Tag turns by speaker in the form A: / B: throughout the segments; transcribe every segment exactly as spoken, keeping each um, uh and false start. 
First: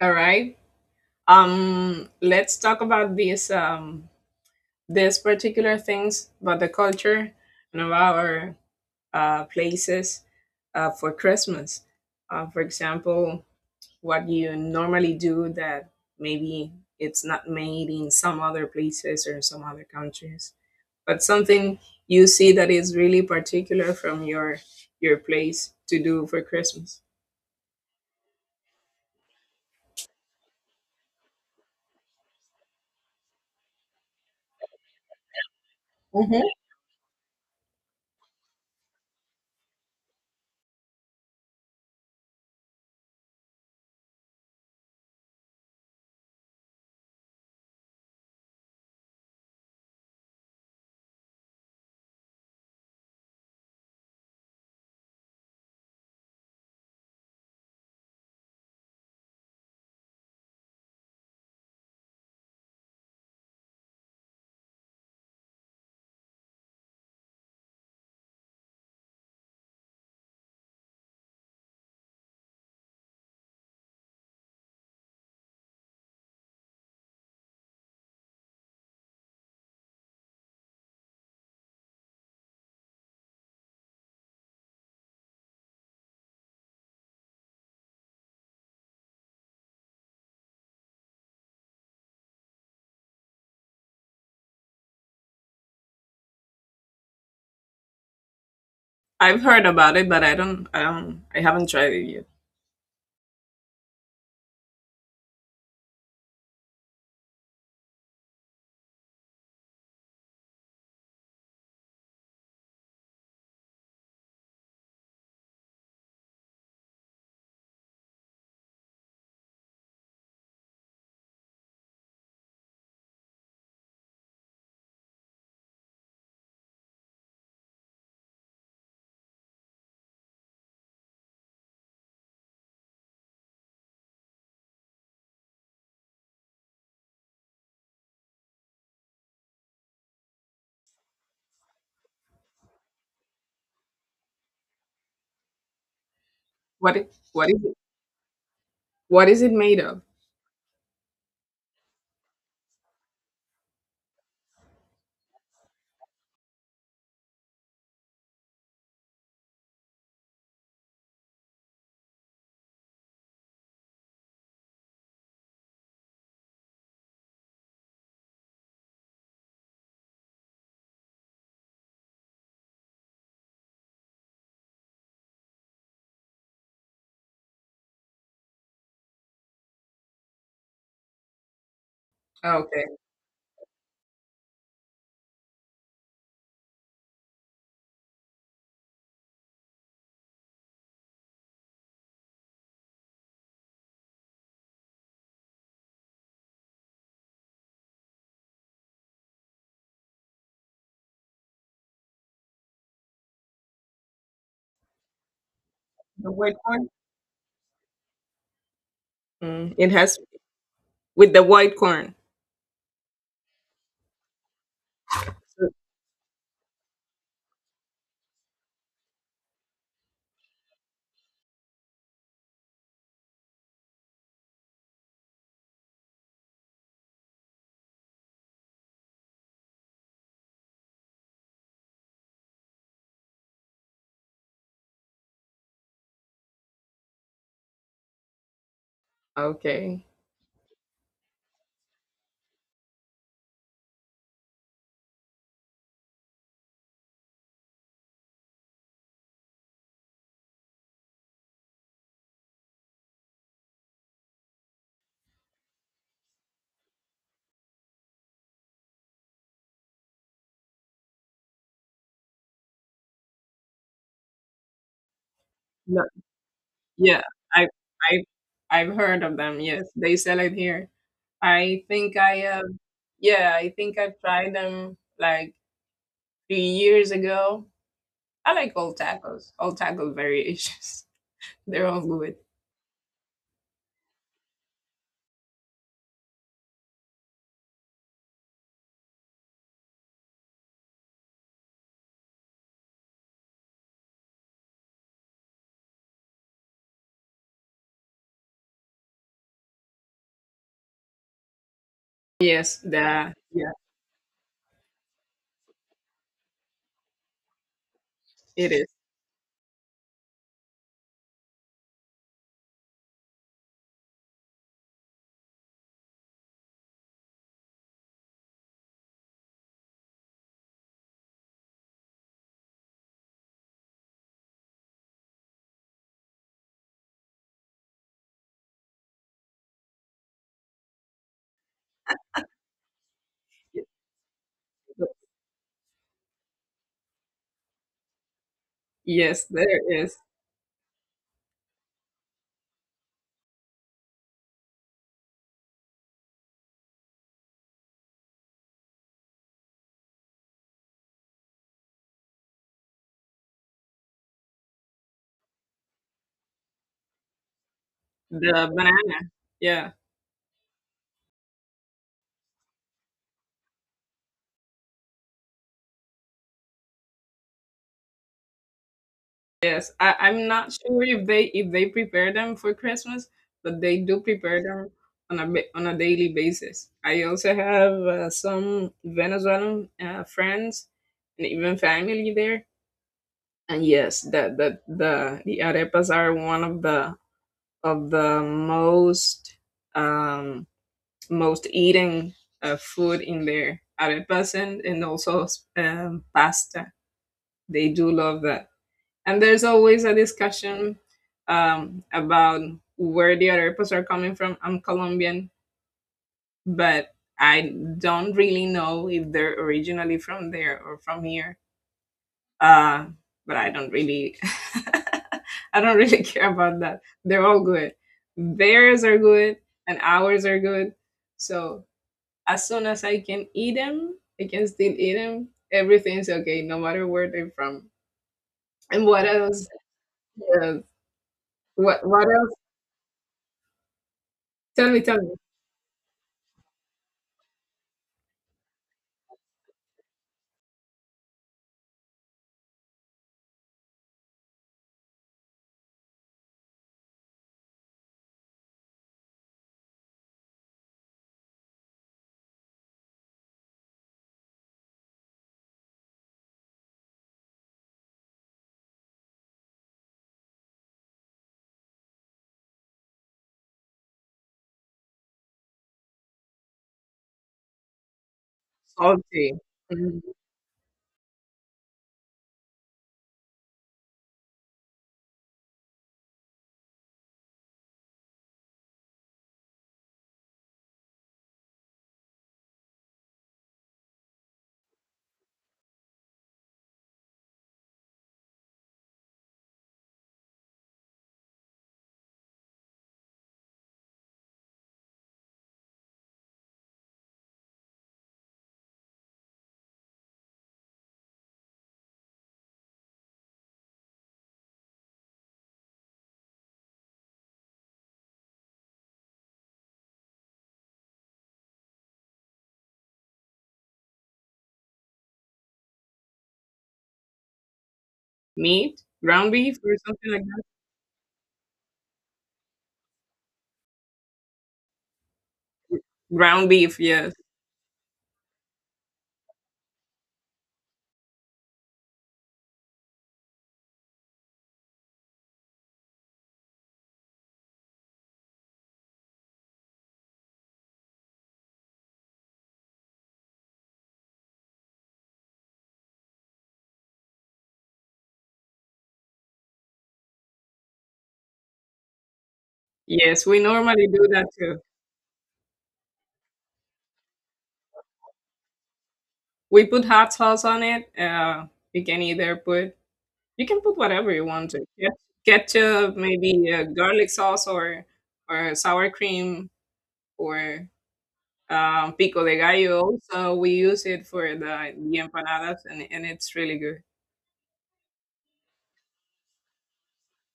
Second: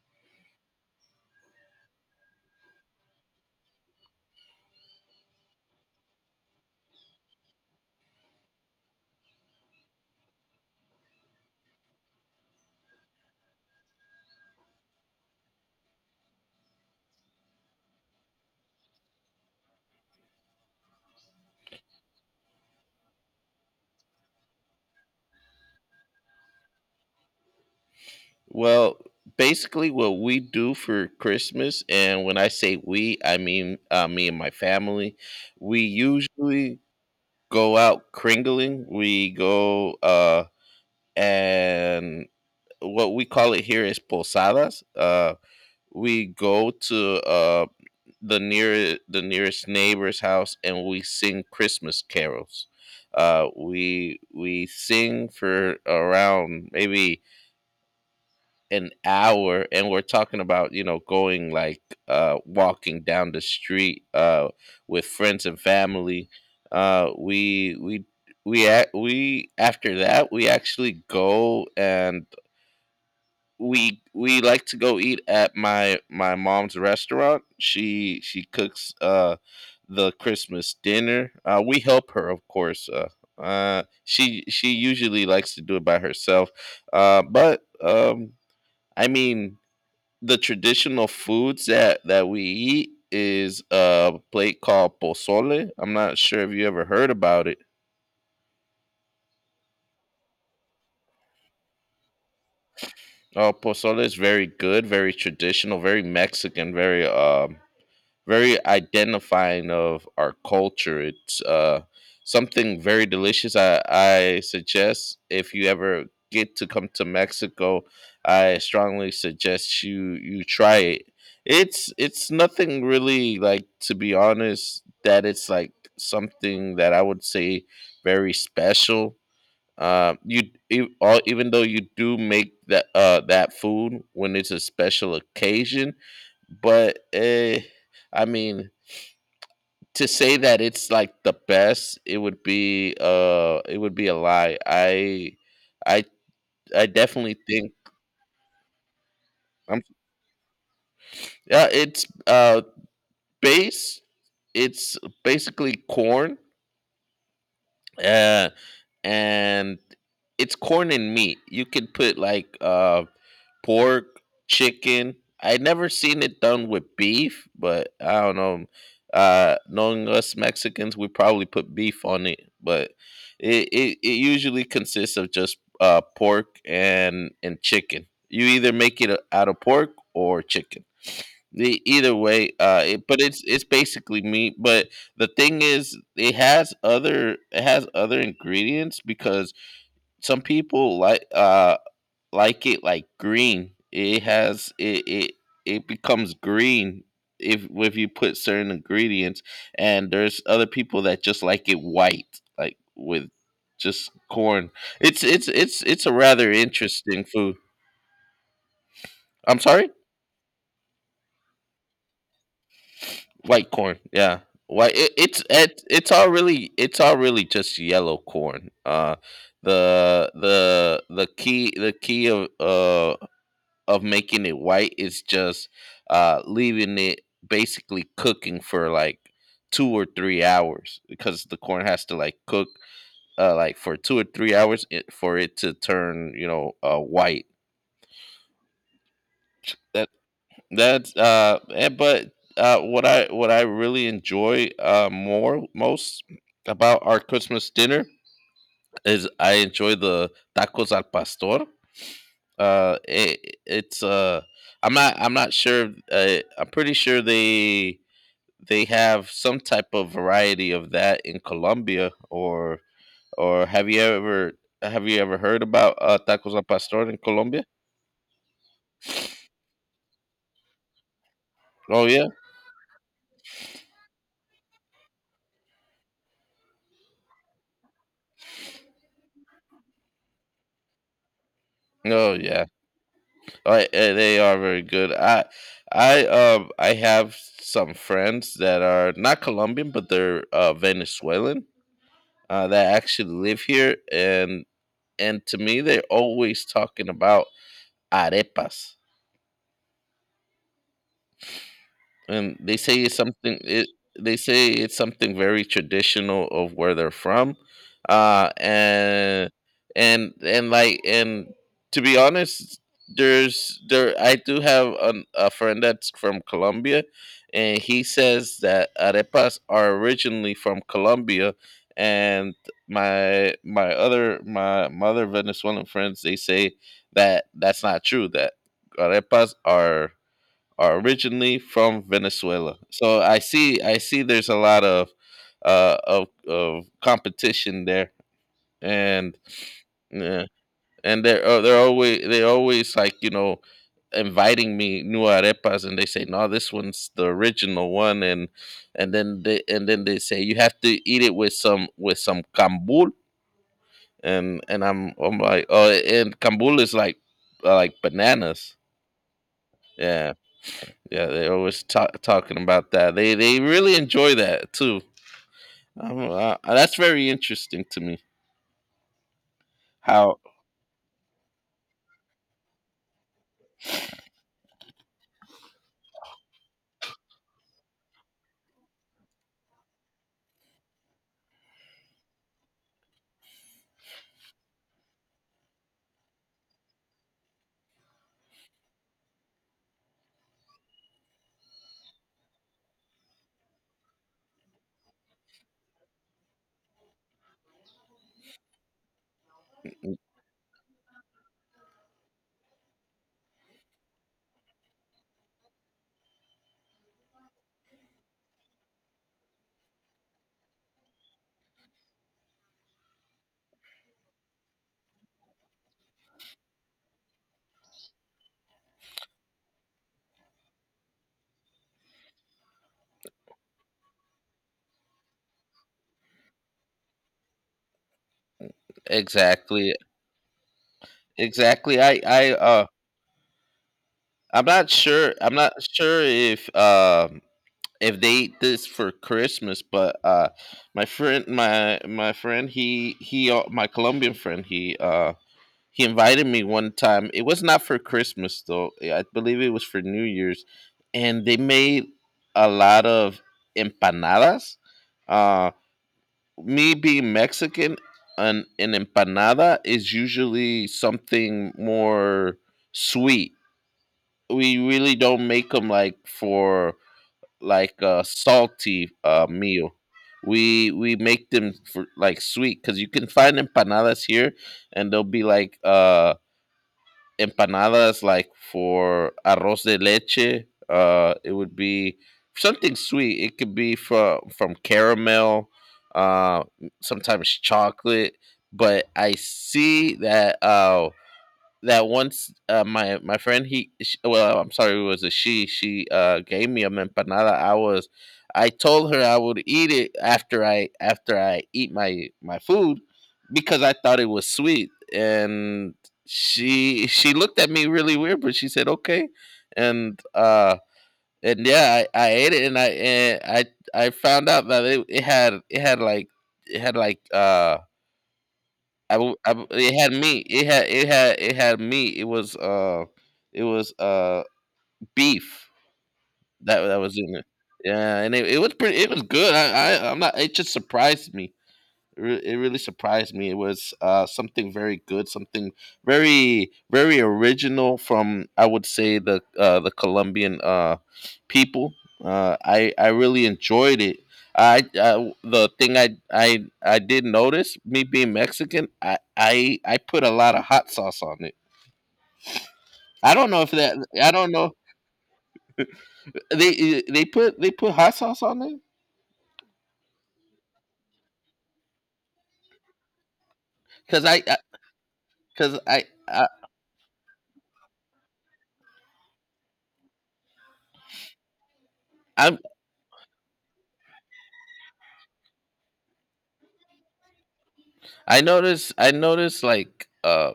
A: All right. Um, let's talk about these um these particular things about the culture and of our uh, places uh, for Christmas. Uh, for example, what you normally do that maybe it's not made in some other places or some other countries, but something you see that is really particular from your your place to do for Christmas.
B: Well, basically, what we do for Christmas, and when I say we, I mean uh, me and my family, we
A: Hmm.
B: usually go out kringling. We go uh, and what we call it here is posadas. Uh, we go to uh, the near the nearest neighbor's house, and we sing Christmas carols. Uh, we we sing for around maybe an hour, and we're talking about you know going like uh walking down the street uh with friends and family. uh we we we ac- we after that we actually go, and we we like to go eat at my my mom's restaurant. She she cooks uh the Christmas dinner. Uh we help her, of course. Uh uh she she usually likes to do it by herself, uh but um I mean the traditional foods that that we eat is a plate called pozole. I'm not sure if you ever heard about it.
A: I've heard about it, but I don't, I don't, I haven't tried it.
B: Oh, pozole is very good, very traditional, very Mexican, very um very identifying of our culture. It's uh, something very delicious. I, I suggest if you ever get to come to Mexico, I strongly suggest you you try it. It's it's nothing really, like, to be honest, that it's like something that I would say very special. Uh, you e- all, even though you do make that uh that food when it's a special occasion, but eh, I mean to say that it's like the best, it would be uh it would be a lie. I I I
A: What it,
B: definitely
A: what is
B: think—
A: it? What is it made
B: I'm
A: of?
B: yeah, it's uh base, it's basically corn. Uh and it's corn and meat. You could put like uh, pork, chicken. I never seen it done with beef, but I don't know. Uh, knowing us Mexicans, we probably put beef on it, but it, it, it usually consists of just uh, pork and and chicken. You either make it out of pork or chicken. The either way,
A: Oh,
B: uh,
A: okay.
B: it, but it's it's basically meat. But the thing is, it has other— it has other ingredients because some people like uh like it like green. It has it it it becomes green if if you put certain ingredients, and there's other people that just like it white, like with just corn. It's it's it's it's a
A: The
B: rather
A: white corn.
B: interesting food. I'm
A: Mm,
B: sorry.
A: it has with the white corn.
B: White corn, yeah. White. It, it's
A: So-
B: it, it's all really— it's all really just yellow corn. Uh, the the the key the key of uh of making it white is just uh leaving it basically cooking for like two or three hours, because the corn has to like cook uh like for two or three hours, it, for it to turn, you know, uh white.
A: Okay.
B: That's uh, eh, but uh, what I what I really enjoy uh more— most about our Christmas dinner is I enjoy the tacos al pastor. Uh, it, it's uh, I'm not I'm not sure. Uh, I'm pretty sure they they have some type of variety of that in Colombia, or— or have you ever— have you ever heard about
A: No,
B: uh, tacos al pastor in
A: yeah,
B: Colombia?
A: I I I've heard of them. Yes, they sell it here. I
B: Oh
A: think
B: yeah,
A: I have. Yeah, I think i tried them like three years ago. I like all tacos. All taco variations. They're all good.
B: oh yeah. I, eh, they are very good. I I um I have some friends that are not Colombian, but they're uh, Venezuelan. Uh, that actually live here, and and to me, they're always talking about arepas. And they
A: Yes,
B: say it's
A: the
B: something
A: yeah,
B: it— they say it's something very traditional of where they're from. Uh
A: it is.
B: and and and like and To be honest, there's there I do have an, a friend that's from Colombia, and he says that arepas are originally from Colombia, and my my other my, my other Venezuelan friends, they say that that's not true, that arepas are— are originally from Venezuela. So I see— I see there's a lot of uh, of of competition there, and
A: Yes, there is.
B: yeah, and they're uh, they're always— they always like, you know, inviting me new arepas, and they say no, this one's the original one, and and then they and then they say you have to eat it with some— with some cambul, and and I'm— I'm like oh, and cambul is like uh, like
A: The
B: bananas,
A: banana. Yeah.
B: yeah. Yeah, they're always ta- talking about that. They— they really enjoy that too. I don't know, uh, that's very interesting to me.
A: Yes, I,
B: How
A: I'm not sure if they if they prepare them for Christmas, but they do prepare them on a ba- on a daily basis. I also have uh, some Venezuelan uh, friends and even family there, and yes, that that the the arepas are one of the of the most um, most eating uh, food in there. Arepas and and also um, pasta. They do love that, and there's always a discussion um, about where the other people are coming from. I'm Colombian, but I don't really know if they're originally from there or from here. Uh, but I don't really, I don't really care about that. They're all good. Theirs are good, and ours are good. So as soon as I can eat them, I can still eat them. Everything's okay, no matter where they're from. And what else?
B: exactly?
A: uh,
B: Exactly.
A: what
B: I
A: what
B: I
A: else?
B: uh I'm
A: Tell
B: not
A: me, tell me.
B: sure. I'm not sure if um if they eat this for Christmas, but uh my friend my my friend— he he uh, my Colombian friend, he uh he invited me one time. It was not for Christmas though. Eh, I believe it was for New Year's, and they made a lot of empanadas. Uh, me being Mexican, an an empanada is usually something more sweet. We really don't make them like for like a salty uh,
A: Salty.
B: meal.
A: Mhm.
B: We we make them for like sweet because you can find empanadas here, and they'll be like uh empanadas like for arroz de leche. Uh it would be something sweet. It could be from— from caramel, uh sometimes chocolate. But I see that uh that Once uh, my my friend he sh well, I'm sorry, it was a she She uh gave me a empanada. I was— I told her I would eat it after— I after I eat my my food because I thought it was sweet, and she she looked at me really weird, but she said okay. and uh and Yeah, I, I ate it, and I and I I found out that it, it had— it had like— it had like uh
A: Meat?
B: I w- I
A: Ground
B: w-
A: beef or
B: it had
A: something like
B: meat.
A: that?
B: It had it had it had meat. It was uh it was uh beef.
A: Ground
B: That that
A: beef,
B: was
A: yes.
B: in it. Yeah, and it, it was pretty— it was good. I, I I'm not— it just surprised me. Re- it really surprised me. It was uh, something very good, something very very original from, I would say, the uh, the Colombian uh, people. Uh, I I really enjoyed it. I, I the thing I, I I did notice, me being Mexican, I, I I put a lot of hot sauce on it. I
A: Yes,
B: don't
A: we
B: know if that—
A: normally do
B: I
A: that
B: don't know—
A: too.
B: they they put they put hot sauce on it
A: We put hot sauce on it. Uh, you can either put, you can put
B: because
A: whatever
B: I
A: you want to. Yeah.
B: because I
A: Ketchup,
B: I
A: maybe uh, garlic sauce or or sour cream or um, pico de
B: I'm—
A: gallo. Also, we use it for the, the empanadas, and, and it's really good.
B: I noticed I noticed like uh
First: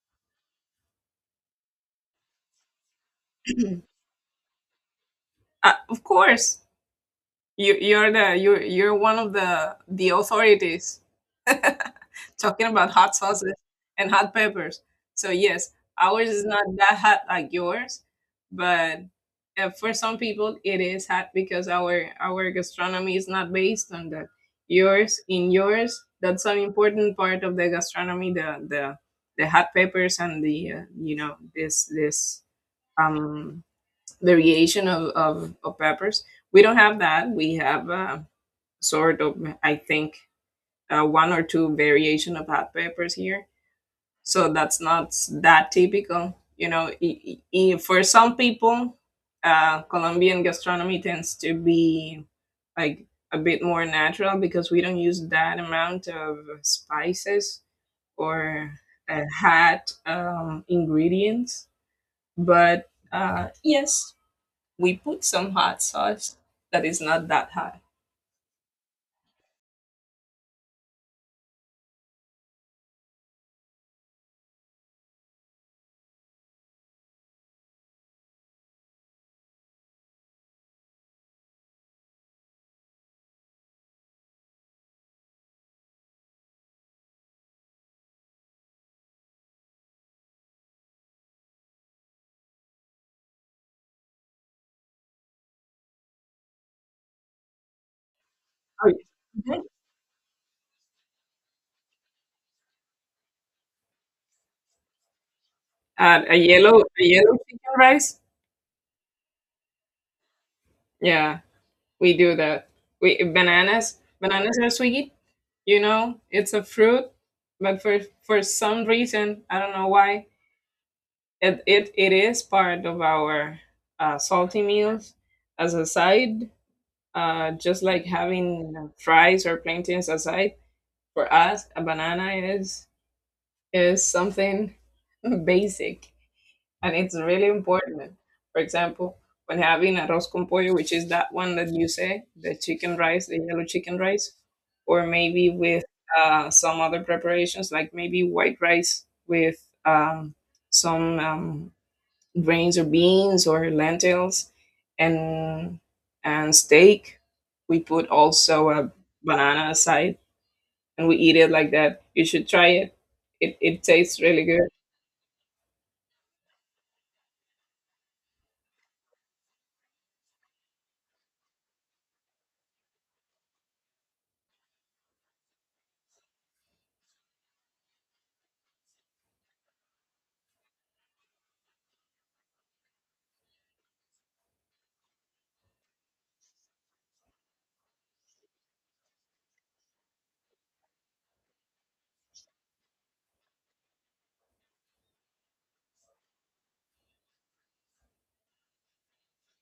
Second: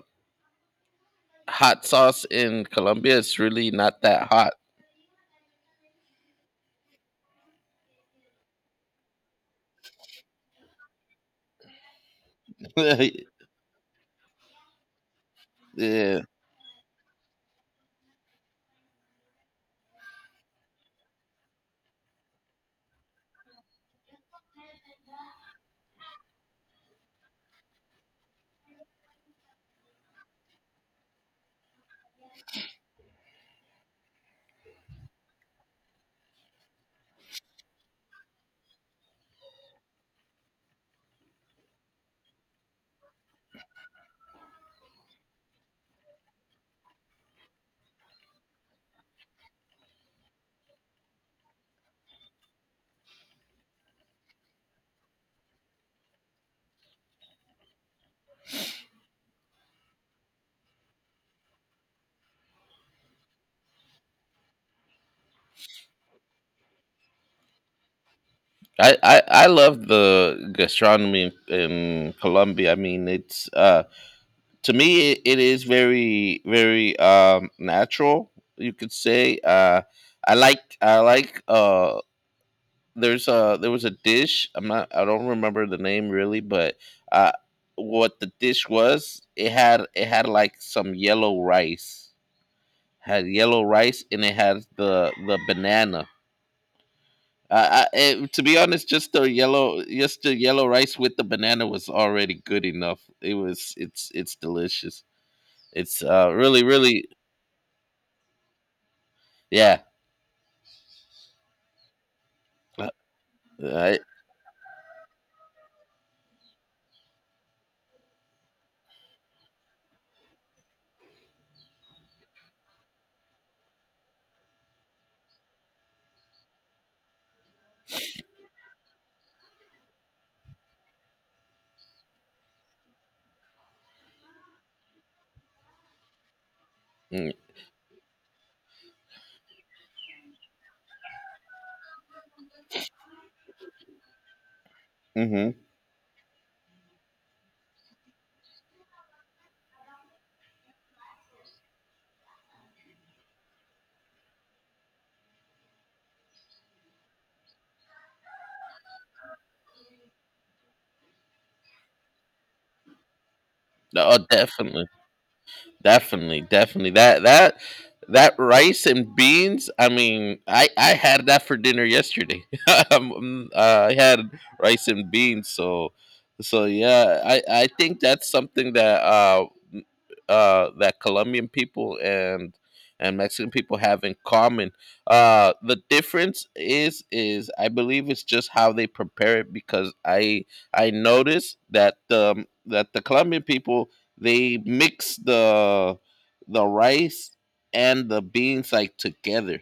B: hot sauce in Colombia is really not that hot.
A: Uh, of course, You you're the you're you're one of the the authorities talking about
B: Yeah.
A: hot sauces and hot peppers. So yes, ours is not that hot like yours, but uh, for some people it is hot because our our gastronomy is not based on that. Yours in yours, that's an important part of the gastronomy. The the the hot peppers and the uh, you know this this um variation of, of, of peppers. We don't have that. We have uh, sort of, I think, uh, one or two variation of hot peppers here. So that's not s- that typical. You know, i- i- i- for some people, uh, Colombian gastronomy tends to be like a bit more natural because we don't use that amount of spices or uh, hot um, ingredients. But uh, yes, we put some hot sauce that is not that hot.
B: I, I, I love the gastronomy in— in Colombia. I mean, it's uh, to me it, it is very very um, natural. You could say uh, I like I like uh, there's a— there was a dish. I'm not— I don't remember the name really, but uh, what the dish was, it had it had like some yellow rice— had yellow rice, and it had the the banana. I, I, it, to be honest,
A: Oh,
B: just the
A: mhm.
B: yellow, just the yellow rice with the banana was already good enough. It was, it's— it's delicious. It's
A: Uh,
B: uh,
A: a
B: really,
A: yellow, a
B: really—
A: yellow chicken rice.
B: yeah.
A: Yeah, we do that. We bananas,
B: Uh,
A: bananas are sweet. You know, it's a fruit, but for for some reason, I don't know why, it it, it is part of our uh, salty meals as a side. Uh, just like having uh, fries or plantains aside, for us, a banana is is something basic. And it's really important. For example, when having arroz con pollo, which is that one that you say, the chicken rice, the yellow chicken rice, or maybe
B: mm-hmm.
A: with uh, some other preparations, like maybe white rice with um, some um, grains or beans or lentils, and and steak. We put also a banana aside, and we eat it like that. You should try it. It, it
B: Oh,
A: tastes really good.
B: definitely. Definitely, definitely. That that that rice and beans. I mean, I— I had that for dinner yesterday. Um, um, uh, I had rice and beans. So so yeah, I— I think that's something that uh m- uh that Colombian people and— and Mexican people have in common. Uh, the difference is— is I believe it's just how they prepare it because I— I noticed that the— that the Colombian people, they mix the the rice and the beans like together.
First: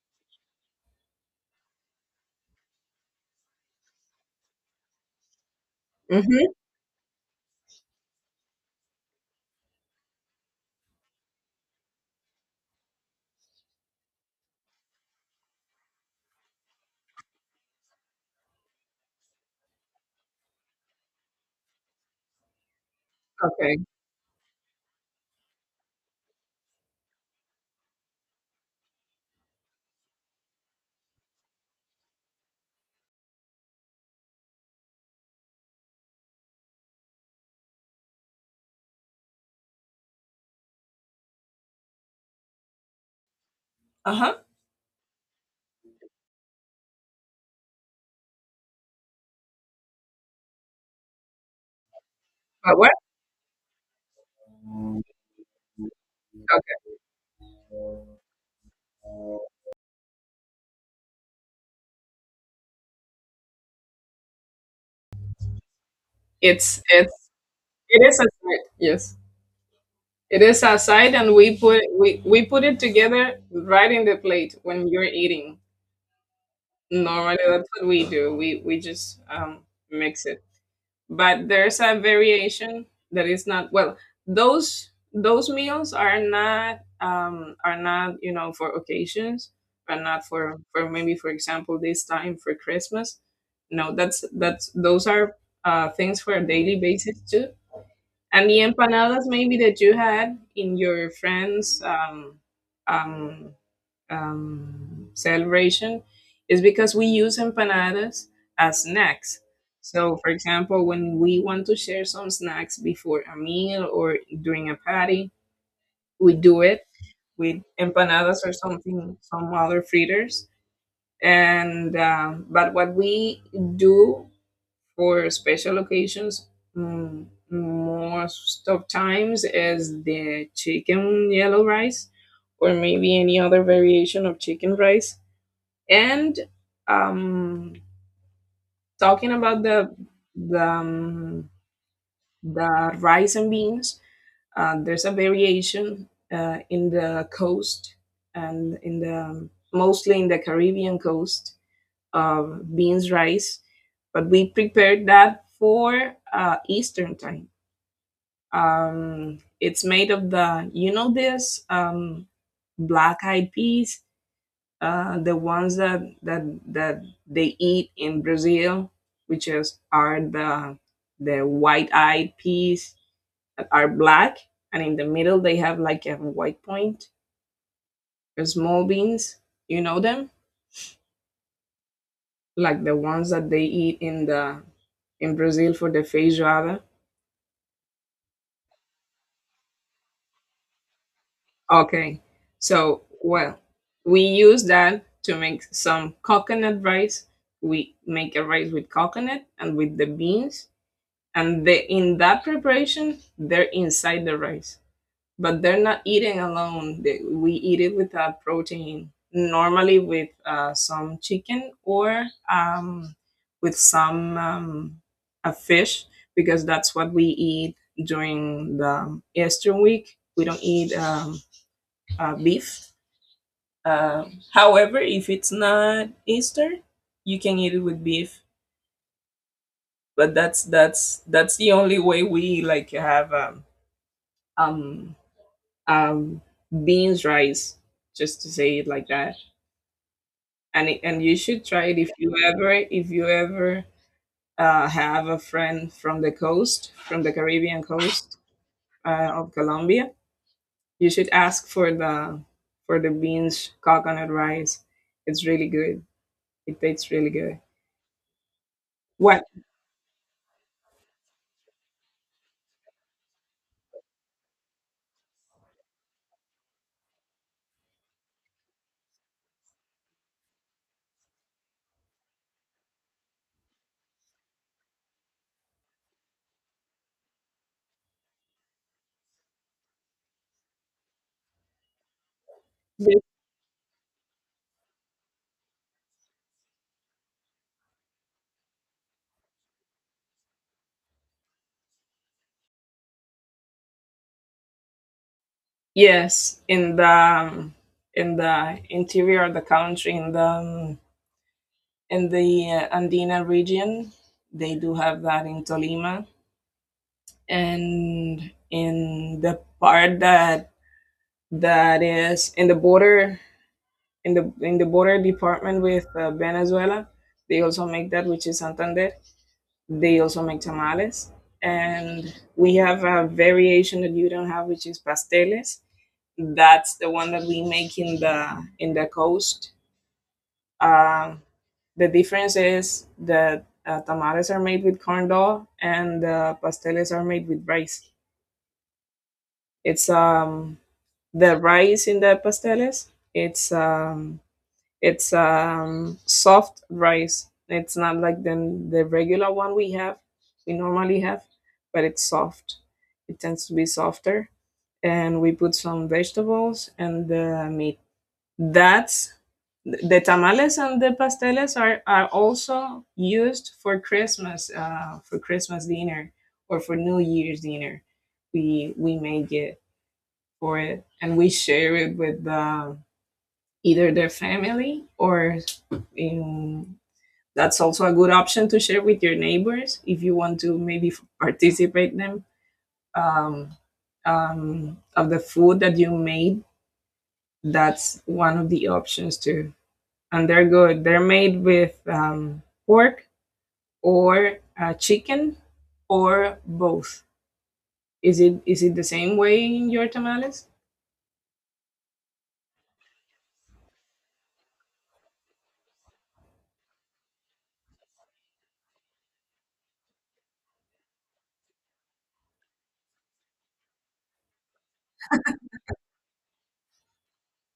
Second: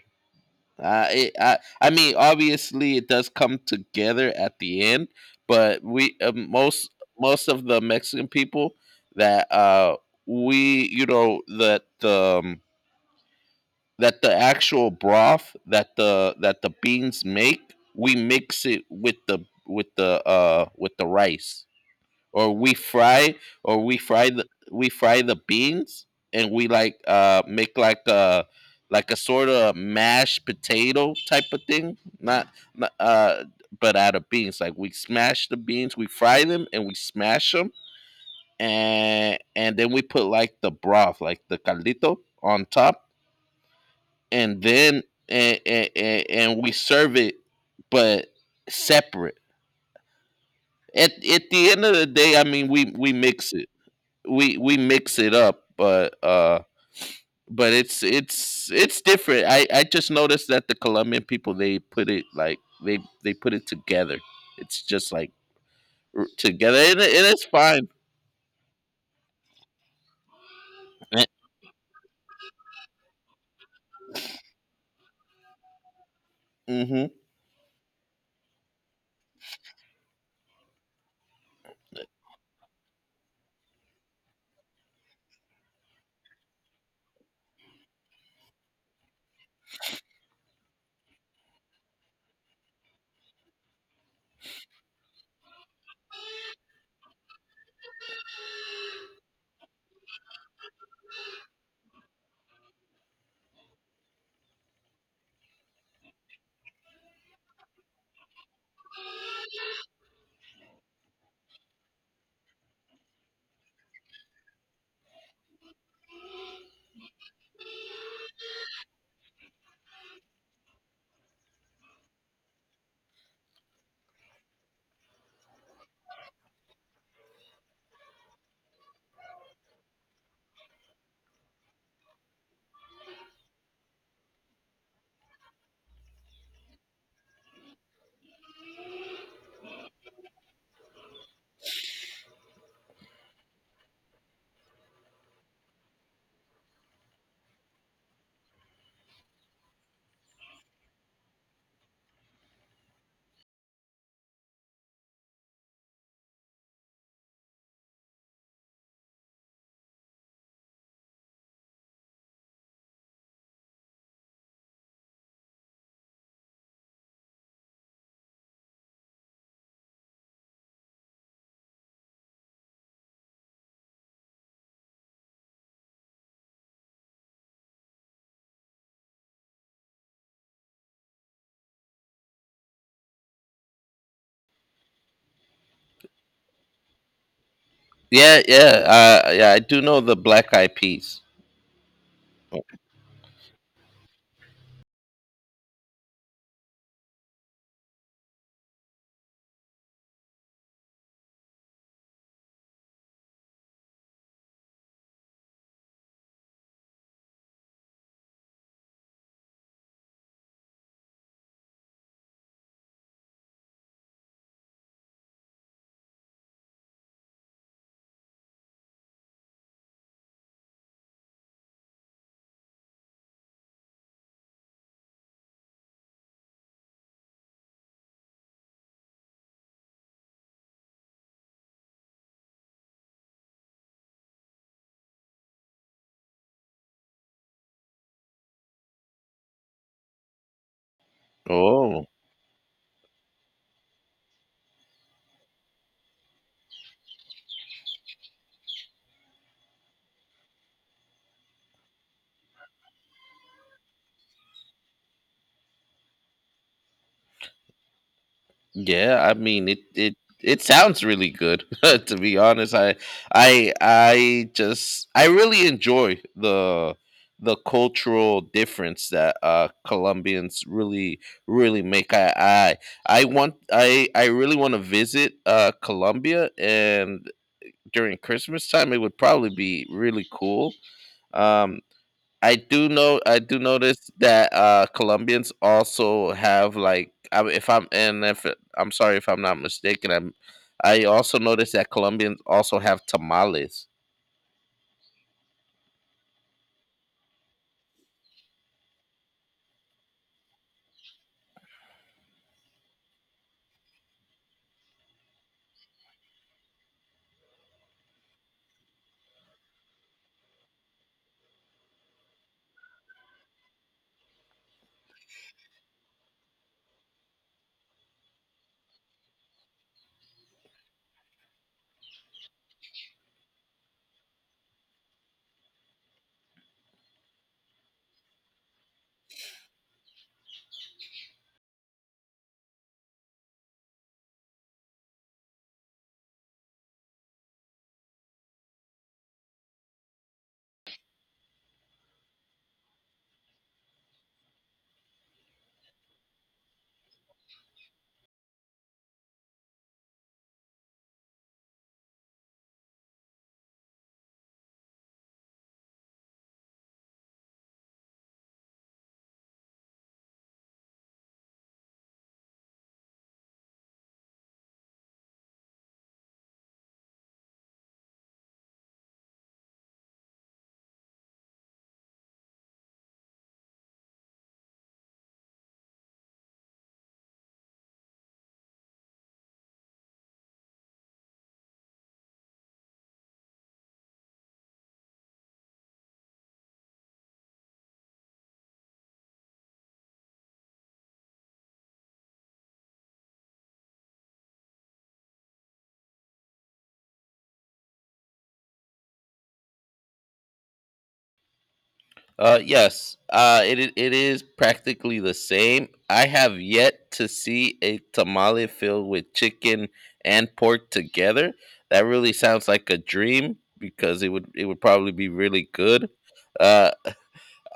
B: Uh, it, I— I mean, obviously it does come together at the end, but we uh,
A: Hmm.
B: most most of the Mexican people, that uh we, you know, that the um, that the actual broth, that the— that the beans make, we mix it with the— with the uh with the rice, or we fry—
A: Okay.
B: or we fry the— we fry the beans and we like uh make like a— like a sort of mashed potato type of thing, not— not uh but out of beans. Like we smash the beans, we fry them and we smash them, and and then we put like the broth, like the caldito on top,
A: Uh huh.
B: and then and, and, and we serve it, but separate. At— at the end of the day, I mean,
A: But what?
B: we— we mix it we we mix it up, but uh, but it's it's it's different. I— I just noticed that the Colombian people, they put it like— they they put it together. It's just like r- together,
A: It's
B: and—
A: it's
B: it- and it's fine.
A: it is a side. Yes, it is a side, and we put we we put it together right in the plate when you're eating.
B: Mm-hmm.
A: Normally, that's what we do. We we just um, mix it. But there's a variation that is not, well. Those those meals are not, um, are not you know, for occasions, but not for for maybe for example this time for Christmas. No, that's that's those are uh, things for a daily basis too. And the empanadas maybe that you had in your friends' um, um, um, celebration is because we use empanadas as snacks. So, for example, when we want to share some snacks before a meal or during a party, we do it with empanadas or something, some other fritters. And um, but what we do for special occasions, mm, most of times, is the chicken yellow rice or maybe any other variation of chicken rice. And um, talking about the the, um, the rice and beans, uh, there's a variation, uh, in the coast and in the mostly in the caribbean coast, uh, beans rice, but we prepared that for uh, Eastern time. Um, it's made of the you know this um, black eyed peas, uh, the ones that that that they eat in Brazil, which is are the the white eyed peas that are black, and in the middle they have like a white point. The small beans, you know them, like the ones that they eat in the in Brazil for the feijoada.
B: Yeah, yeah, uh, yeah. I do know the Black Eyed Peas.
A: Okay. So, well, we use that to make some coconut rice. We make a rice with coconut and with the beans. And the, in that preparation, they're inside the rice. But they're not eating alone. They, we eat it with a protein, normally with uh, some chicken or um, with some um, a fish, because that's what we eat during the Easter week. We don't eat um, uh, beef. Uh, however, if it's not Easter, you can eat it with beef. But that's that's that's the only way we like have um um um beans rice, just to say it like that. And it, and you should try it
B: Oh,
A: if you ever if you ever uh, have a friend from the coast from the Caribbean coast uh, of Colombia. You should ask for the for the beans coconut rice. It's really good. It tastes really good.
B: yeah, I
A: What?
B: mean it— it it sounds really good. To be honest, I I I just— I really enjoy the— the cultural difference that uh Colombians really— really make. I I I want I I really want to visit uh Colombia, and during Christmas time it would probably be really cool. Um I do know
A: Ye-
B: I do notice that uh Colombians also have like I, if I'm and if it- I'm sorry if I'm not mistaken I'm I also noticed that Colombians also have tamales.
A: Yes, in the um, in the interior of the country, in the um, in the uh, Andina region, they do have that in Tolima, and in the part that that is in the border in the in the border department with uh, Venezuela, they also make that, which is Santander. They also make tamales, and we have a variation that you don't have, which is pasteles. That's the one that we make in the in the coast. Um, the difference is that uh, tamales are made with corn dough, and the pasteles are made with rice. It's um the rice in the pasteles. It's um it's um soft rice. It's not like the the regular one we have we normally have, but it's soft. It tends to be softer, and we put some vegetables and the meat. That's The tamales and the pasteles are, are also used for Christmas, uh, for Christmas dinner or for New Year's dinner. We we make it for it, and we share it with uh, either their family or in. That's also a good option to share with your neighbors if you want to maybe f- participate them, um, um, of the food that you made. That's one of the options too. And they're good. They're made with um, pork or uh, chicken or both. Is it is it the same way in your tamales?
B: Uh yes, uh it i- it is practically the same. I have yet to see a tamale filled with chicken and pork together. That really sounds like a dream because it would it would probably be really good. Uh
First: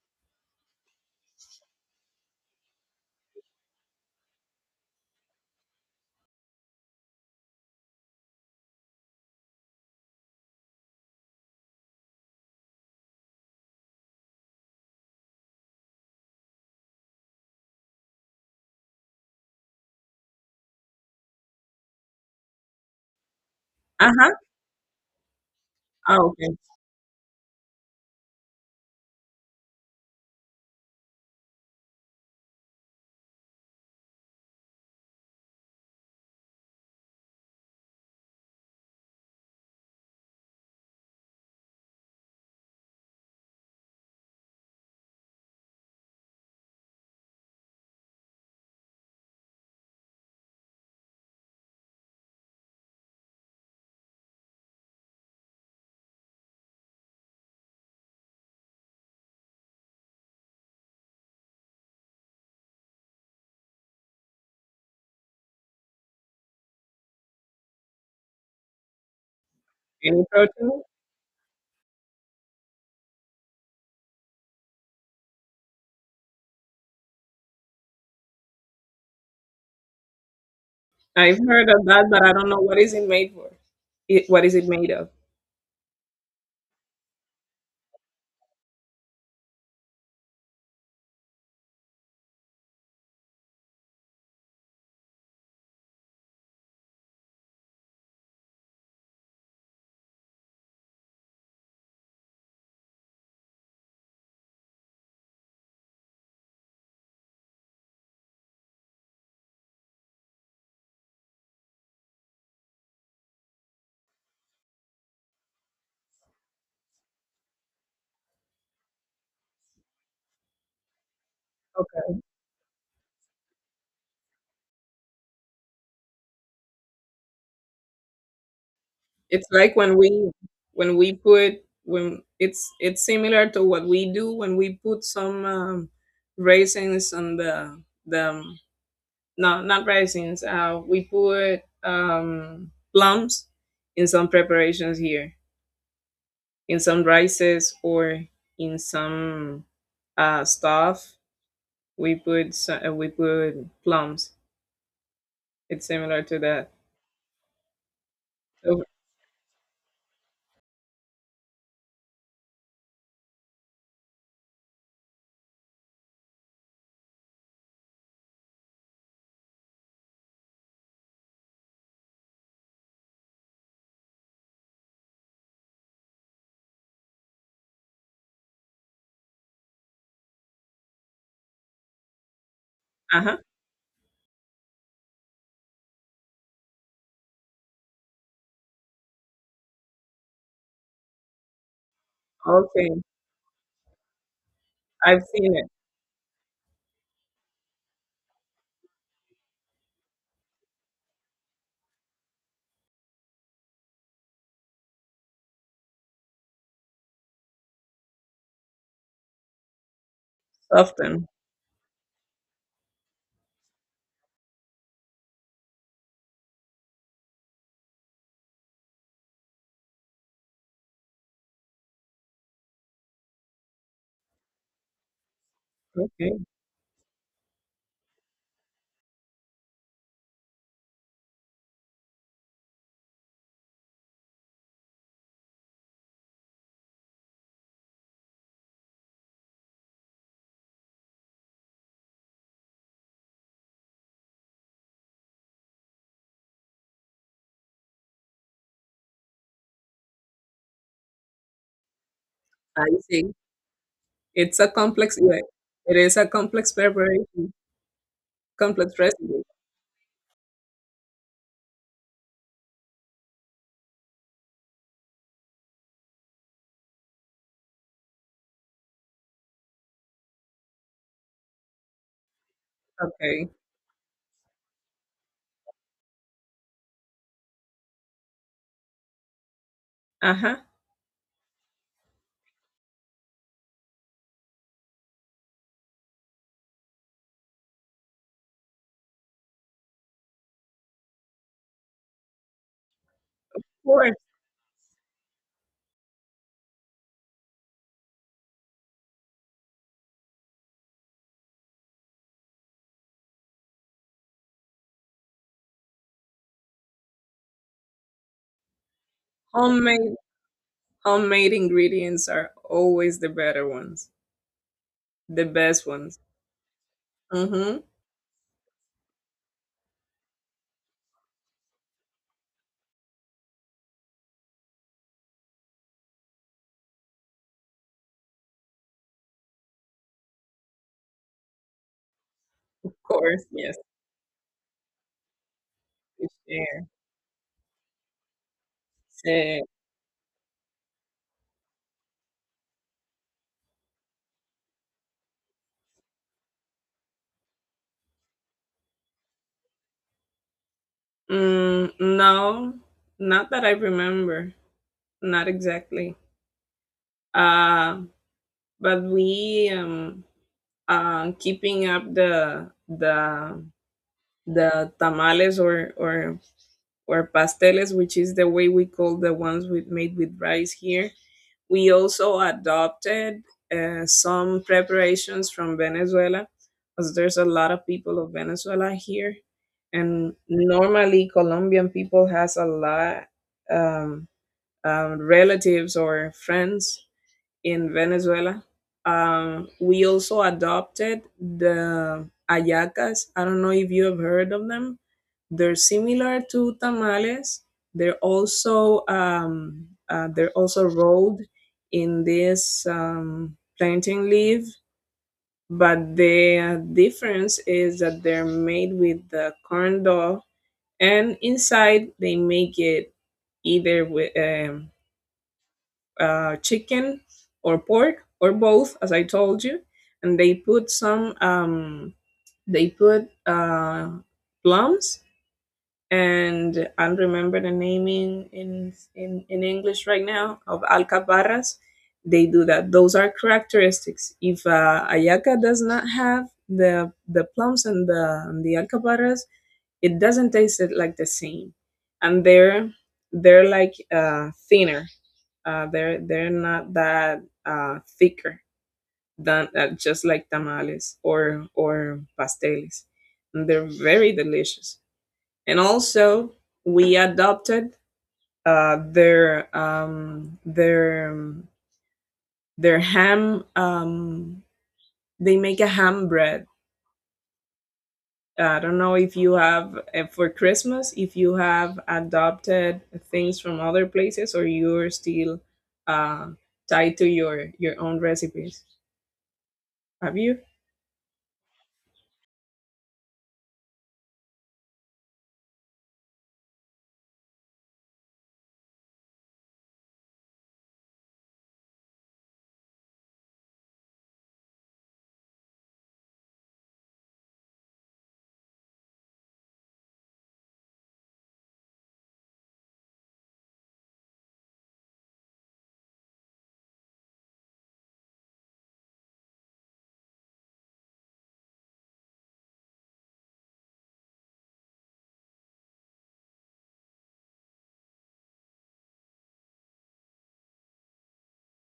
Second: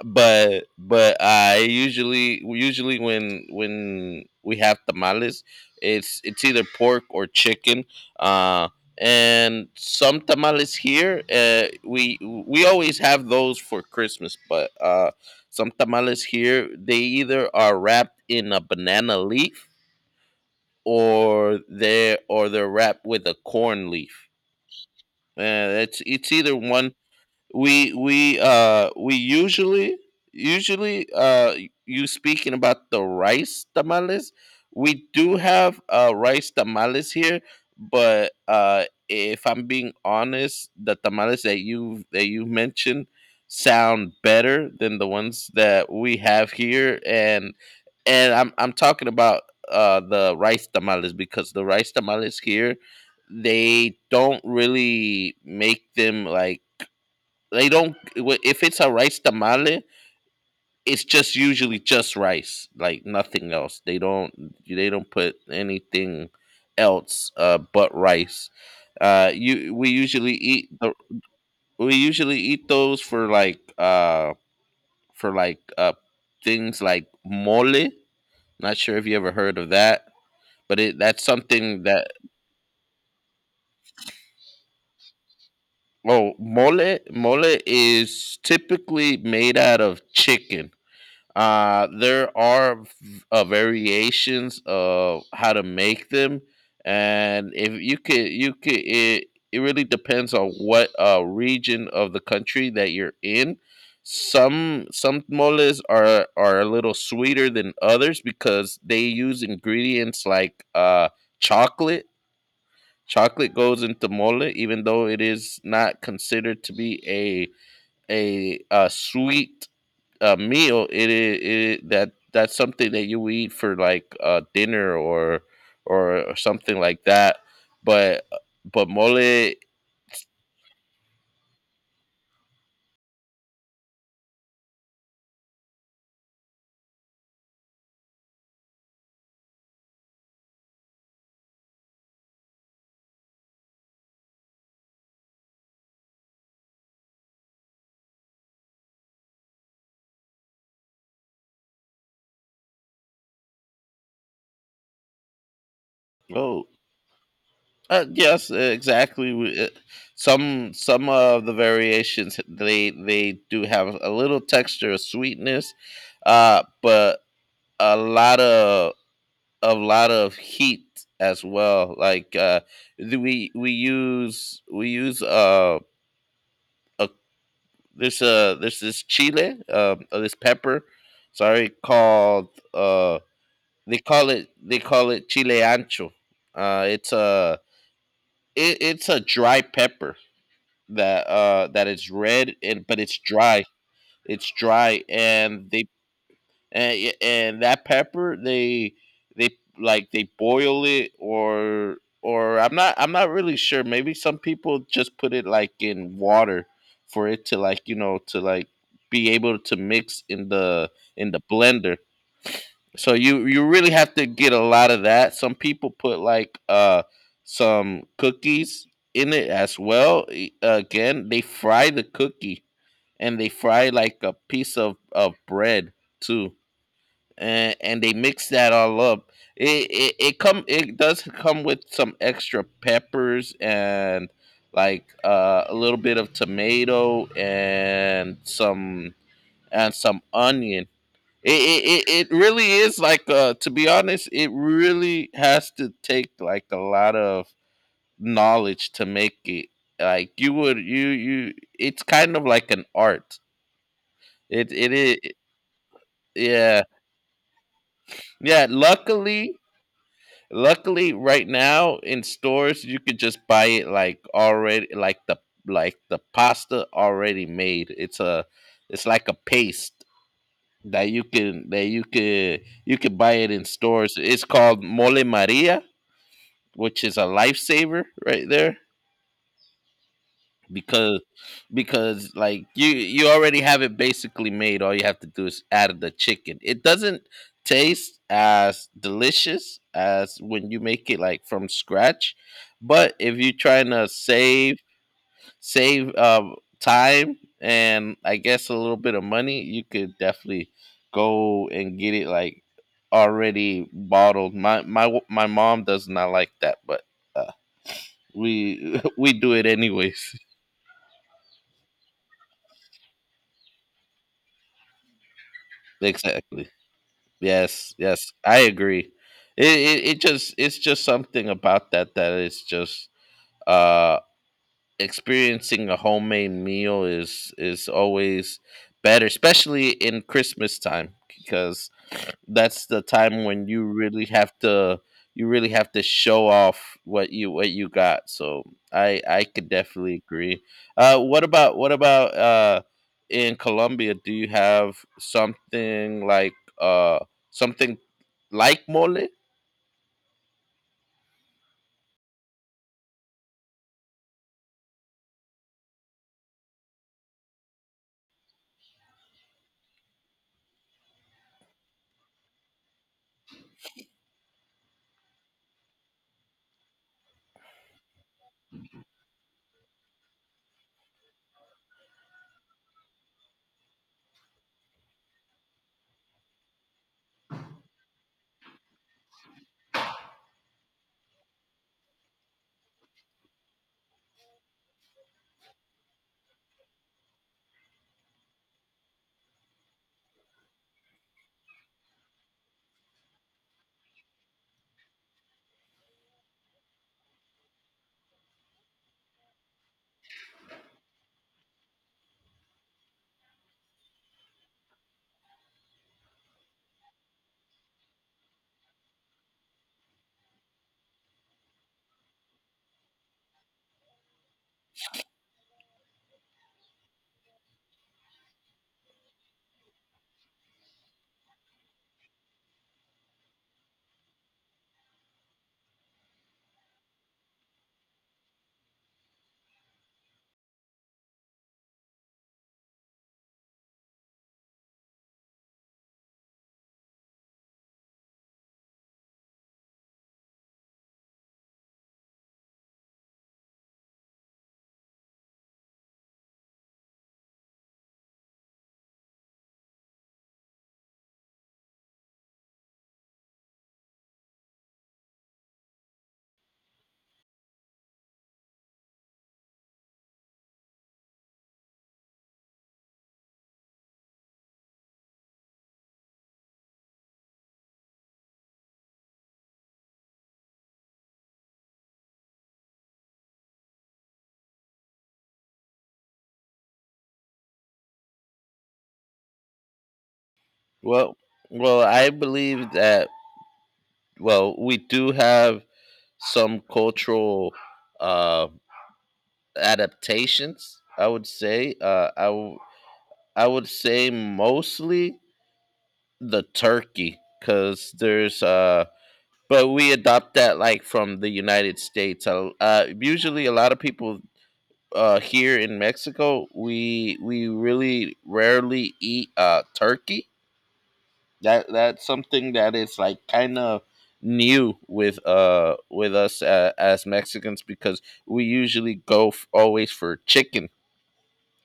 B: but but I usually usually when when we have tamales, it's it's either pork or chicken. Uh, and some tamales here, uh, we we always have those for Christmas. But uh, some tamales here, they either are wrapped in a banana leaf or they or they're wrapped with a corn
A: Uh
B: leaf.
A: huh.
B: Uh, it's
A: Oh,
B: it's
A: okay.
B: either one. We we uh we usually usually uh y- you speaking about the rice tamales, we do have uh rice tamales here, but uh if I'm being honest, the tamales that you that you mentioned sound better than the ones that we have here, and and i'm I'm talking about uh the rice tamales, because the rice tamales here, they don't really make them like they don't. If it's a rice tamale, it's just usually just rice, like nothing else. They don't. They don't put anything else, uh, but rice. Uh, you We
A: Any
B: usually eat
A: protein?
B: the we usually eat those for like uh for like uh things like mole. Not sure if you ever heard of that, but it that's
A: I've heard
B: something
A: of that,
B: that
A: but I don't know what is it made for. It, what is it made of?
B: oh, mole mole is typically made out of chicken. Uh, there are uh, variations of how to make them, and if you could, you could. It, it really depends on what uh, region of the country that you're in. Some some moles are are a little sweeter than others because they use ingredients like uh, chocolate. Chocolate goes into mole, even though it is not considered to be a a, a sweet a meal. It is it, I- that
A: Okay.
B: that's something that you eat for like uh dinner or or or something like that, but but mole.
A: It's like when we when we put when it's it's similar to what we do when we put some um, raisins on the the um, no, not raisins. Uh, we put um, plums in some preparations here, in some rices or in some uh, stuff. We put so- uh, we put plums. It's similar to
B: Oh,
A: that.
B: uh, yes, exactly. We- uh, some some of the variations, they they do have a little texture of sweetness, uh but a lot of a lot of heat as well, like, uh we we use we use uh a There's uh there's this chile, um, uh, this pepper, sorry, called uh
A: Uh huh.
B: they call it they call it chile ancho. Uh, it's a it, it's a dry pepper that uh that is red, and
A: Okay,
B: but it's dry. It's dry,
A: I've seen it
B: and they and y- and that pepper, they they like, they boil it, or or I'm not I'm not really sure. Maybe some people just put it like in water for it to, like, you know, to like be able to mix in the
A: often.
B: in the blender. So you you really have to get a lot of that. Some people put like uh some cookies in it as well. E- Again, they fry the cookie and they fry like a piece of of bread
A: Okay,
B: too, and and they mix that all up. It it, it come it does come with some extra peppers and like, uh, a little bit of tomato and some and some onion. It it, it, it really is like, uh, to be honest, it really has to take like a lot of knowledge to make it. Like, you would you you, it's kind of like an
A: I see.
B: art.
A: It's a
B: It it is
A: complex. Yeah, it is a complex
B: yeah.
A: preparation,
B: Yeah,
A: complex recipe.
B: luckily luckily, right now in stores you could just buy it like already, like the like the pasta already made. It's a it's like a paste that you can that you could you could buy
A: Okay.
B: it in stores. It's called mole Maria, which is a lifesaver right there,
A: Uh huh.
B: because because like, you you already have it basically made. All you have to do is add the chicken. It doesn't taste as delicious as when you make it like from scratch, but if you're
A: Of
B: trying to
A: course,
B: save save um, time and, I guess, a little bit of money, you could definitely go and get it like already bottled. My my my mom does not like that, but uh, we we do it
A: homemade.
B: anyways.
A: Homemade ingredients are always the better ones, the best ones.
B: Exactly.
A: Mhm.
B: Yes, yes, I agree. It, it it just it's just something about that that is just uh experiencing a homemade meal is is always better, especially in Christmas time, because that's
A: Of
B: the time
A: course,
B: when
A: yes.
B: you really have to you really have to
A: Yes.
B: show
A: Share.
B: off what you what you got. So I I
A: Sí.
B: could definitely agree. Uh what about what about uh in Colombia, do you have something like uh something like mole?
A: Mm, no, not that I remember. Not exactly. Uh, but we um uh keeping up the the the tamales or or or pasteles, which is the way we call the ones with made with rice here. We also adopted uh, some preparations from Venezuela because there's a lot of people of Venezuela here. And normally Colombian people has a lot um, um, relatives or friends in Venezuela. Um, we also adopted the ayacas. I don't know if you have heard of them. They're similar to tamales. They're also um, uh, they're also rolled in this um, plantain leaf, but the uh, difference is that they're made with the corn dough, and inside they make it either with um, uh, chicken or pork or both, as I told you, and they put some um, they put uh, plums, and I don't remember the name in, in in in English right now of alcaparras. They do that. Those are characteristics. If uh, ayaca does not have the the plums and the and the alcaparras, it doesn't taste it like the same, and they're they're like uh, thinner, uh, they're they're not that uh, thicker than uh, just like tamales or or pasteles. And they're very delicious. And also, we adopted uh, their um, their um, their ham. Um, they make a ham bread. I don't know if you have uh, for Christmas if you have adopted things from other places or you're still uh, tied to your your own recipes. Have you?
B: Well, well I believe that, well we do have some cultural uh adaptations, I would say. Uh i w- i would say mostly the turkey, because there's uh but we adopt that like from the United States. Uh, uh usually a lot of people, uh here in Mexico, we we really rarely eat uh turkey. That that's something that is like kind of new with uh with us, uh, as Mexicans, because we usually go f- always for chicken.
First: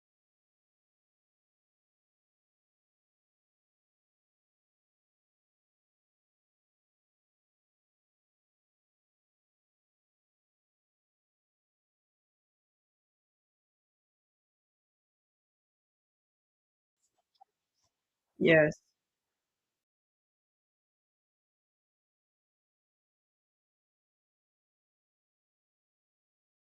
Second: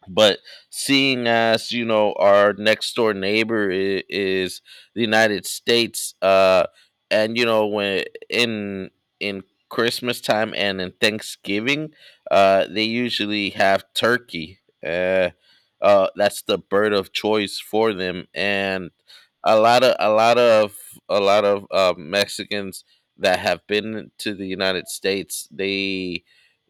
B: But seeing as, you know, our next door neighbor is, is the United States, uh and you know, when in in Christmas time and in Thanksgiving, uh they usually have turkey. uh uh that's the bird of choice for them,
A: Yes.
B: and a lot of a lot of a lot of uh, Mexicans that have been to the United States, they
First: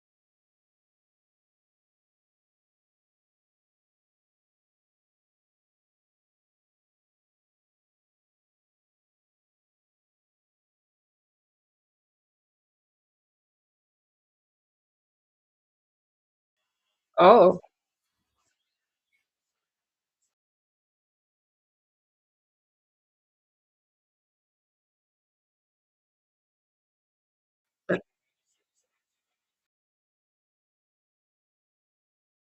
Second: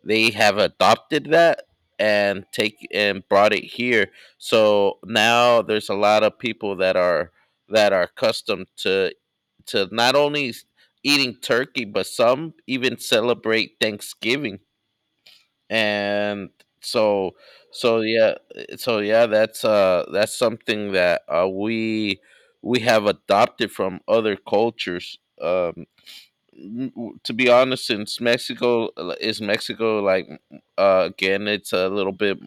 B: they have adopted that and take and brought it here. So now there's a lot of people that are that are accustomed to to not only s- eating turkey, but some even celebrate Thanksgiving. And so
A: Oh,
B: So yeah, eh, so yeah, that's uh that's something that, uh, we we have adopted from other cultures. Um, n- w- to be honest,
A: that
B: since Mexico, uh, is Mexico, like, uh, again, it's a little bit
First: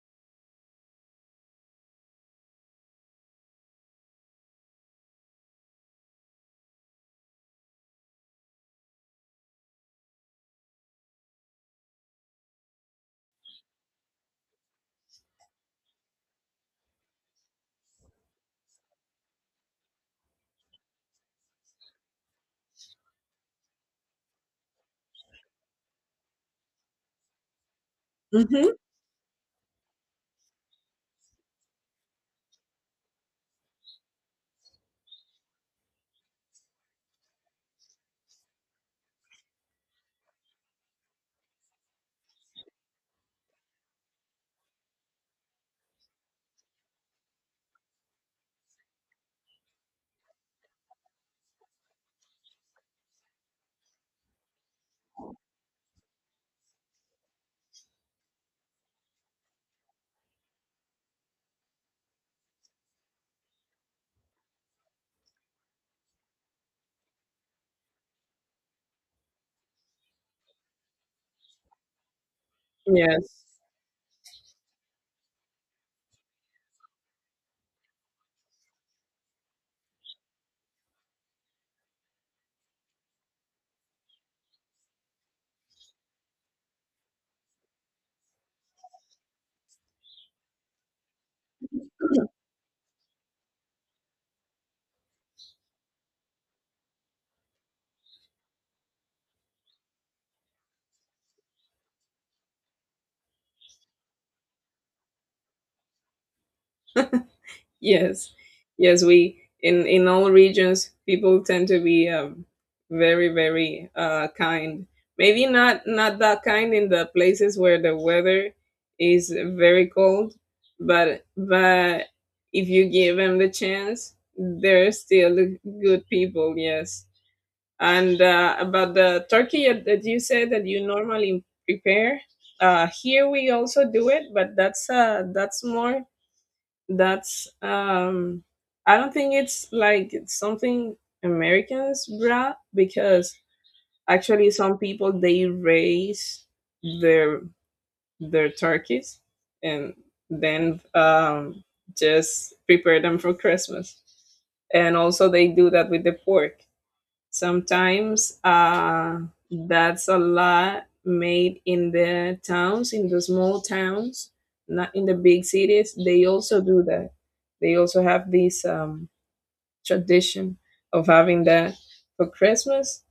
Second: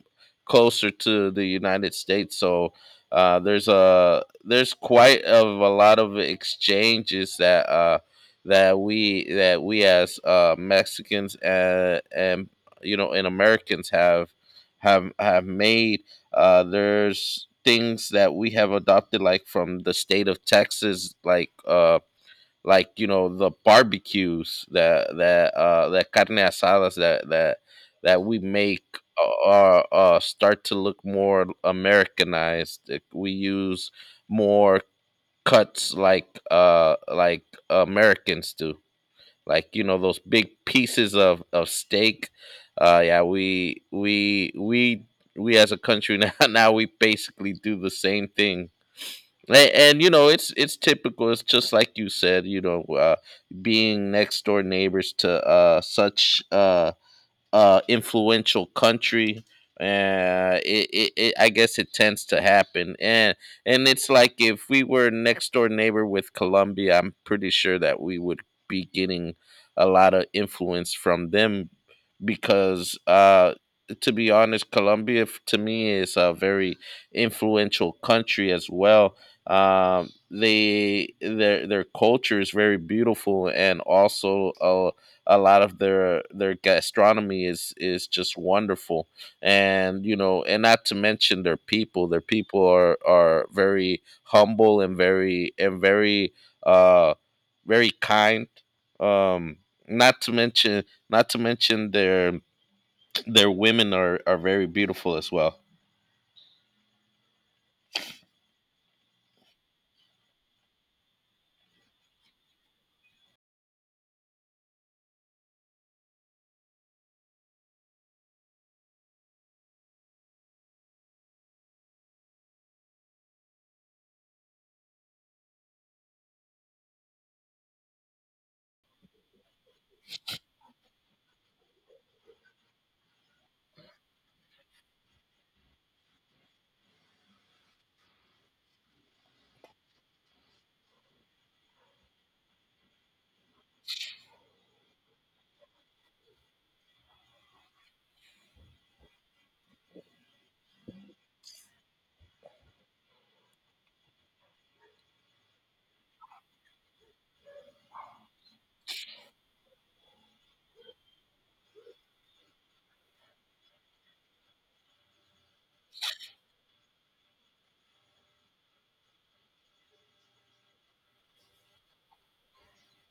B: closer to the United States, so uh, there's a there's quite of a lot of exchanges that, uh, that we, that we as, uh, Mexicans, and and you know and Americans have have have made. Uh, there's things that we have adopted, like from the state of Texas, like. Uh, like, you know, the barbecues that that uh that carne asadas that that that we
A: mhm.
B: make are uh uh, start to look more americanized. Like, we use more cuts like, uh like americans do, like, you know, those big pieces of of steak. Uh yeah, we we we we as a country now now we basically do the same thing. And, and you know, it's it's typical. It's just like you said, you know, uh, being next door neighbors to, uh, such uh, uh, influential country. Uh, it, it, it, I guess it tends to happen, and and it's like if we were next door neighbor with Colombia, I'm pretty sure that we would be getting a lot of influence from them, because,
A: Yes.
B: uh, to be honest, Colombia f- to me is a very influential country as well. Um, they their their culture is very beautiful, and also a a lot of their their gastronomy is is just wonderful. And you know, and not to mention, their people their people are are very humble and very and very uh very kind. um Not to mention, not to mention their their women are are very beautiful as well.
A: Yes. Yes, we in in all regions, people tend to be um, very, very uh, kind. Maybe not not that kind in the places where the weather is very cold, but but if you give them the chance, they're still good people. Yes. And uh, about the turkey that that you said that you normally prepare, uh, here we also do it, but that's uh, that's more that's um, I don't think it's like something Americans bra because actually some people they raise their their turkeys and then um, just prepare them for Christmas, and also they do that with the pork. Sometimes uh, that's a lot made in the towns, in the small towns, not in the big cities. They also do that. They also have this um, tradition of having that for Christmas.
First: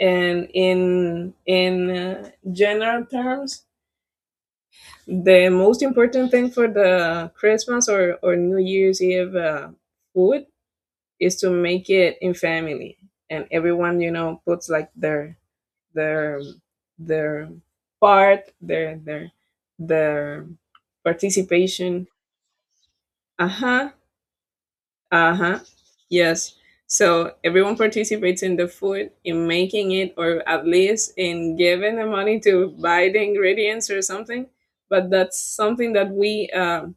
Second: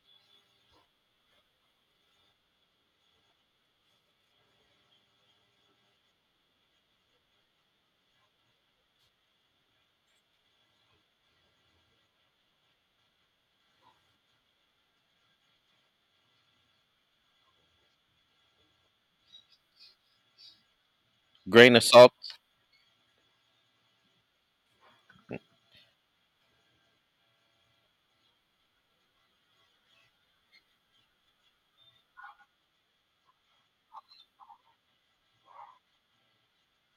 A: And in in uh, general terms, the most important thing for the Christmas or or New Year's Eve uh, food is to make it in family, and everyone, you know, puts like their their their part, their their their
B: Grain of
A: participation.
B: salt.
A: Uh huh. Uh huh. Yes. So everyone participates in the food, in making it, or at least in giving the money to buy the ingredients or something. But that's something that we um,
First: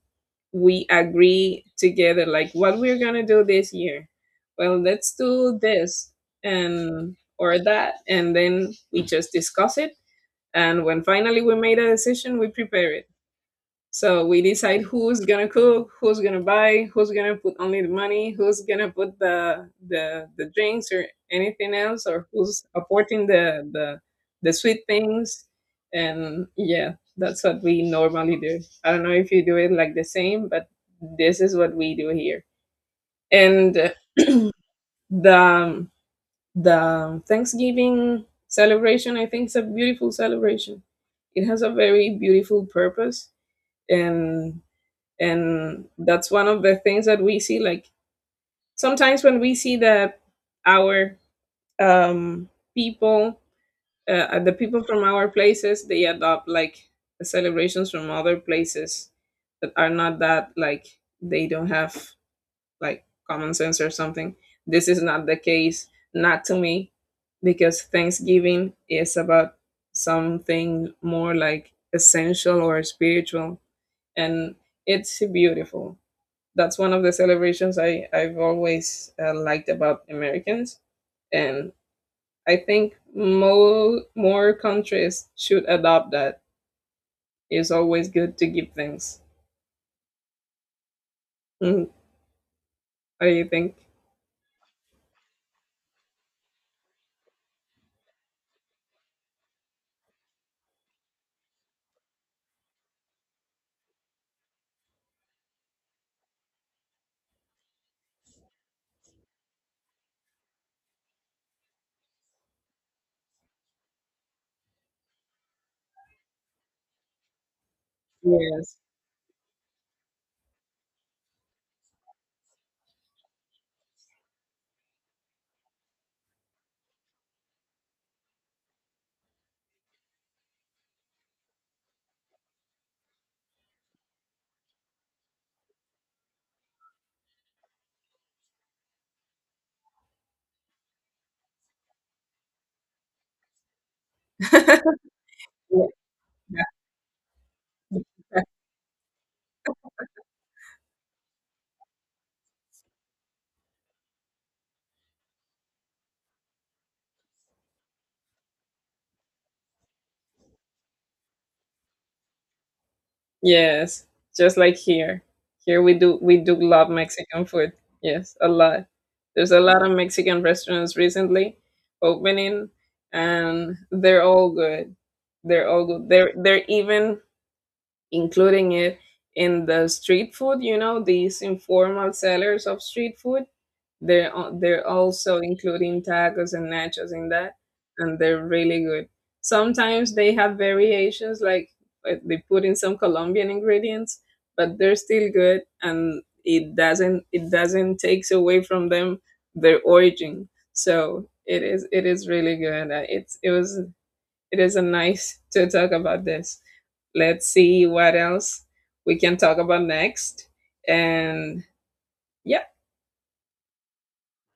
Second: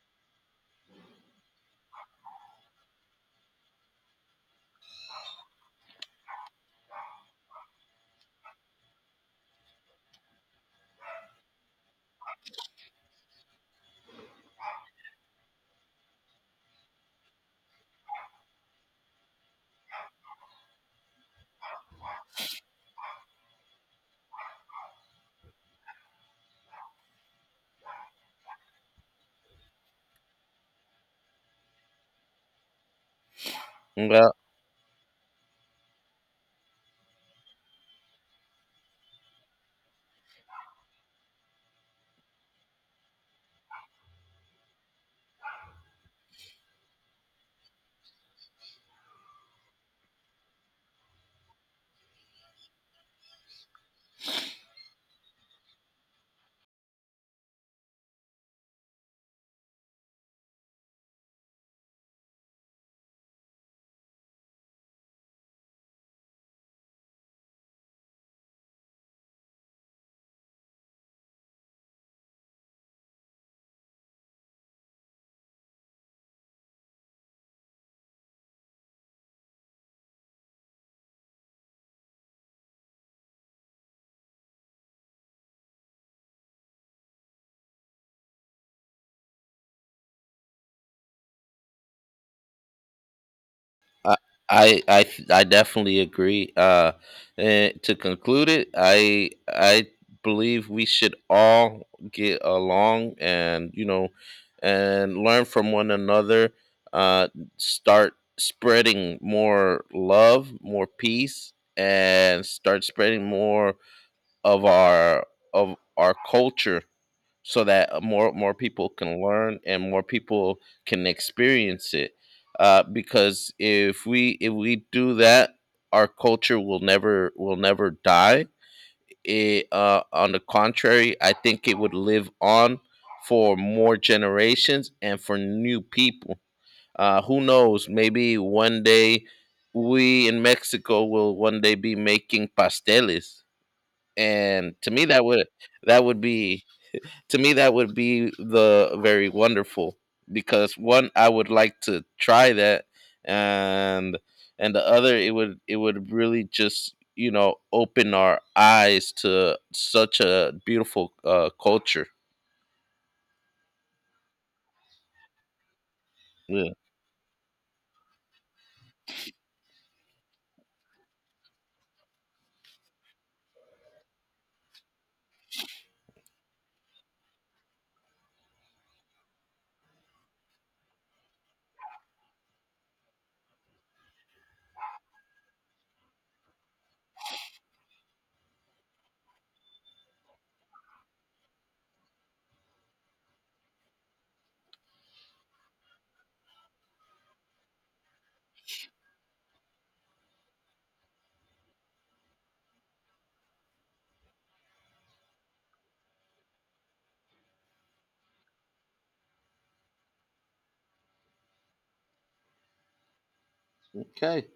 A: we agree together, like what we're gonna do this year. Well, let's do this and or that, and then we just discuss it, and when finally we made a decision, we prepare it. So we decide who's gonna cook, who's gonna buy, who's gonna put only the money, who's gonna put the the, the drinks or anything else, or who's apporting the the the sweet things. And yeah, that's what we normally do. I don't know if you do it like the same, but this is what we do here. And
B: Yeah.
A: the the um, Thanksgiving celebration, I think, is a beautiful celebration. It has a very beautiful purpose, and and that's one of the things that we see. Like sometimes when we see that our um, people, uh, uh, the people from our places, they adopt like the celebrations from other places that are not that, like they don't have like common sense or something. This is not the case, not to me, because Thanksgiving is about something more like essential or spiritual, and it's beautiful. That's one of the celebrations I, I've always uh, liked about Americans, and I think more, more countries should adopt that. It's always good to give thanks. Mm, what do you think?
B: I I I I definitely agree. Uh, and to conclude it, I I believe we should all get along, and you know, and learn from one another. Uh, start spreading more love, more peace, and start spreading more of our of our culture, so that, uh, more more
A: Yes.
B: people can learn and more people can experience it, uh, because if we if we do that, our culture will never will never die. It, uh, on the contrary, I think it would live on for more generations and for new people. uh, who knows, maybe one day we in Mexico will one day be making pasteles, and to me that would
A: Yeah.
B: that would be to me that would be the very wonderful, because one, I would like to try that, and and the other, it would it would really just, you know, open our eyes to such a beautiful, uh, culture.
A: Yes, just like here. Here we do we do
B: Yeah.
A: love Mexican food. Yes, a lot. There's a lot of Mexican restaurants recently opening, and they're all good. They're all good. They're they're even including it in the street food, you know, these informal sellers of street food. They're al- they're also including tacos and nachos in that, and they're really good. Sometimes they have variations, like uh, they put in some Colombian ingredients, but they're still good, and it doesn't it doesn't takes away from them their origin. So it is it is really good. Uh, It's it was it is a nice to talk about this. Let's see what else we can talk about next, and yeah.
B: Okay.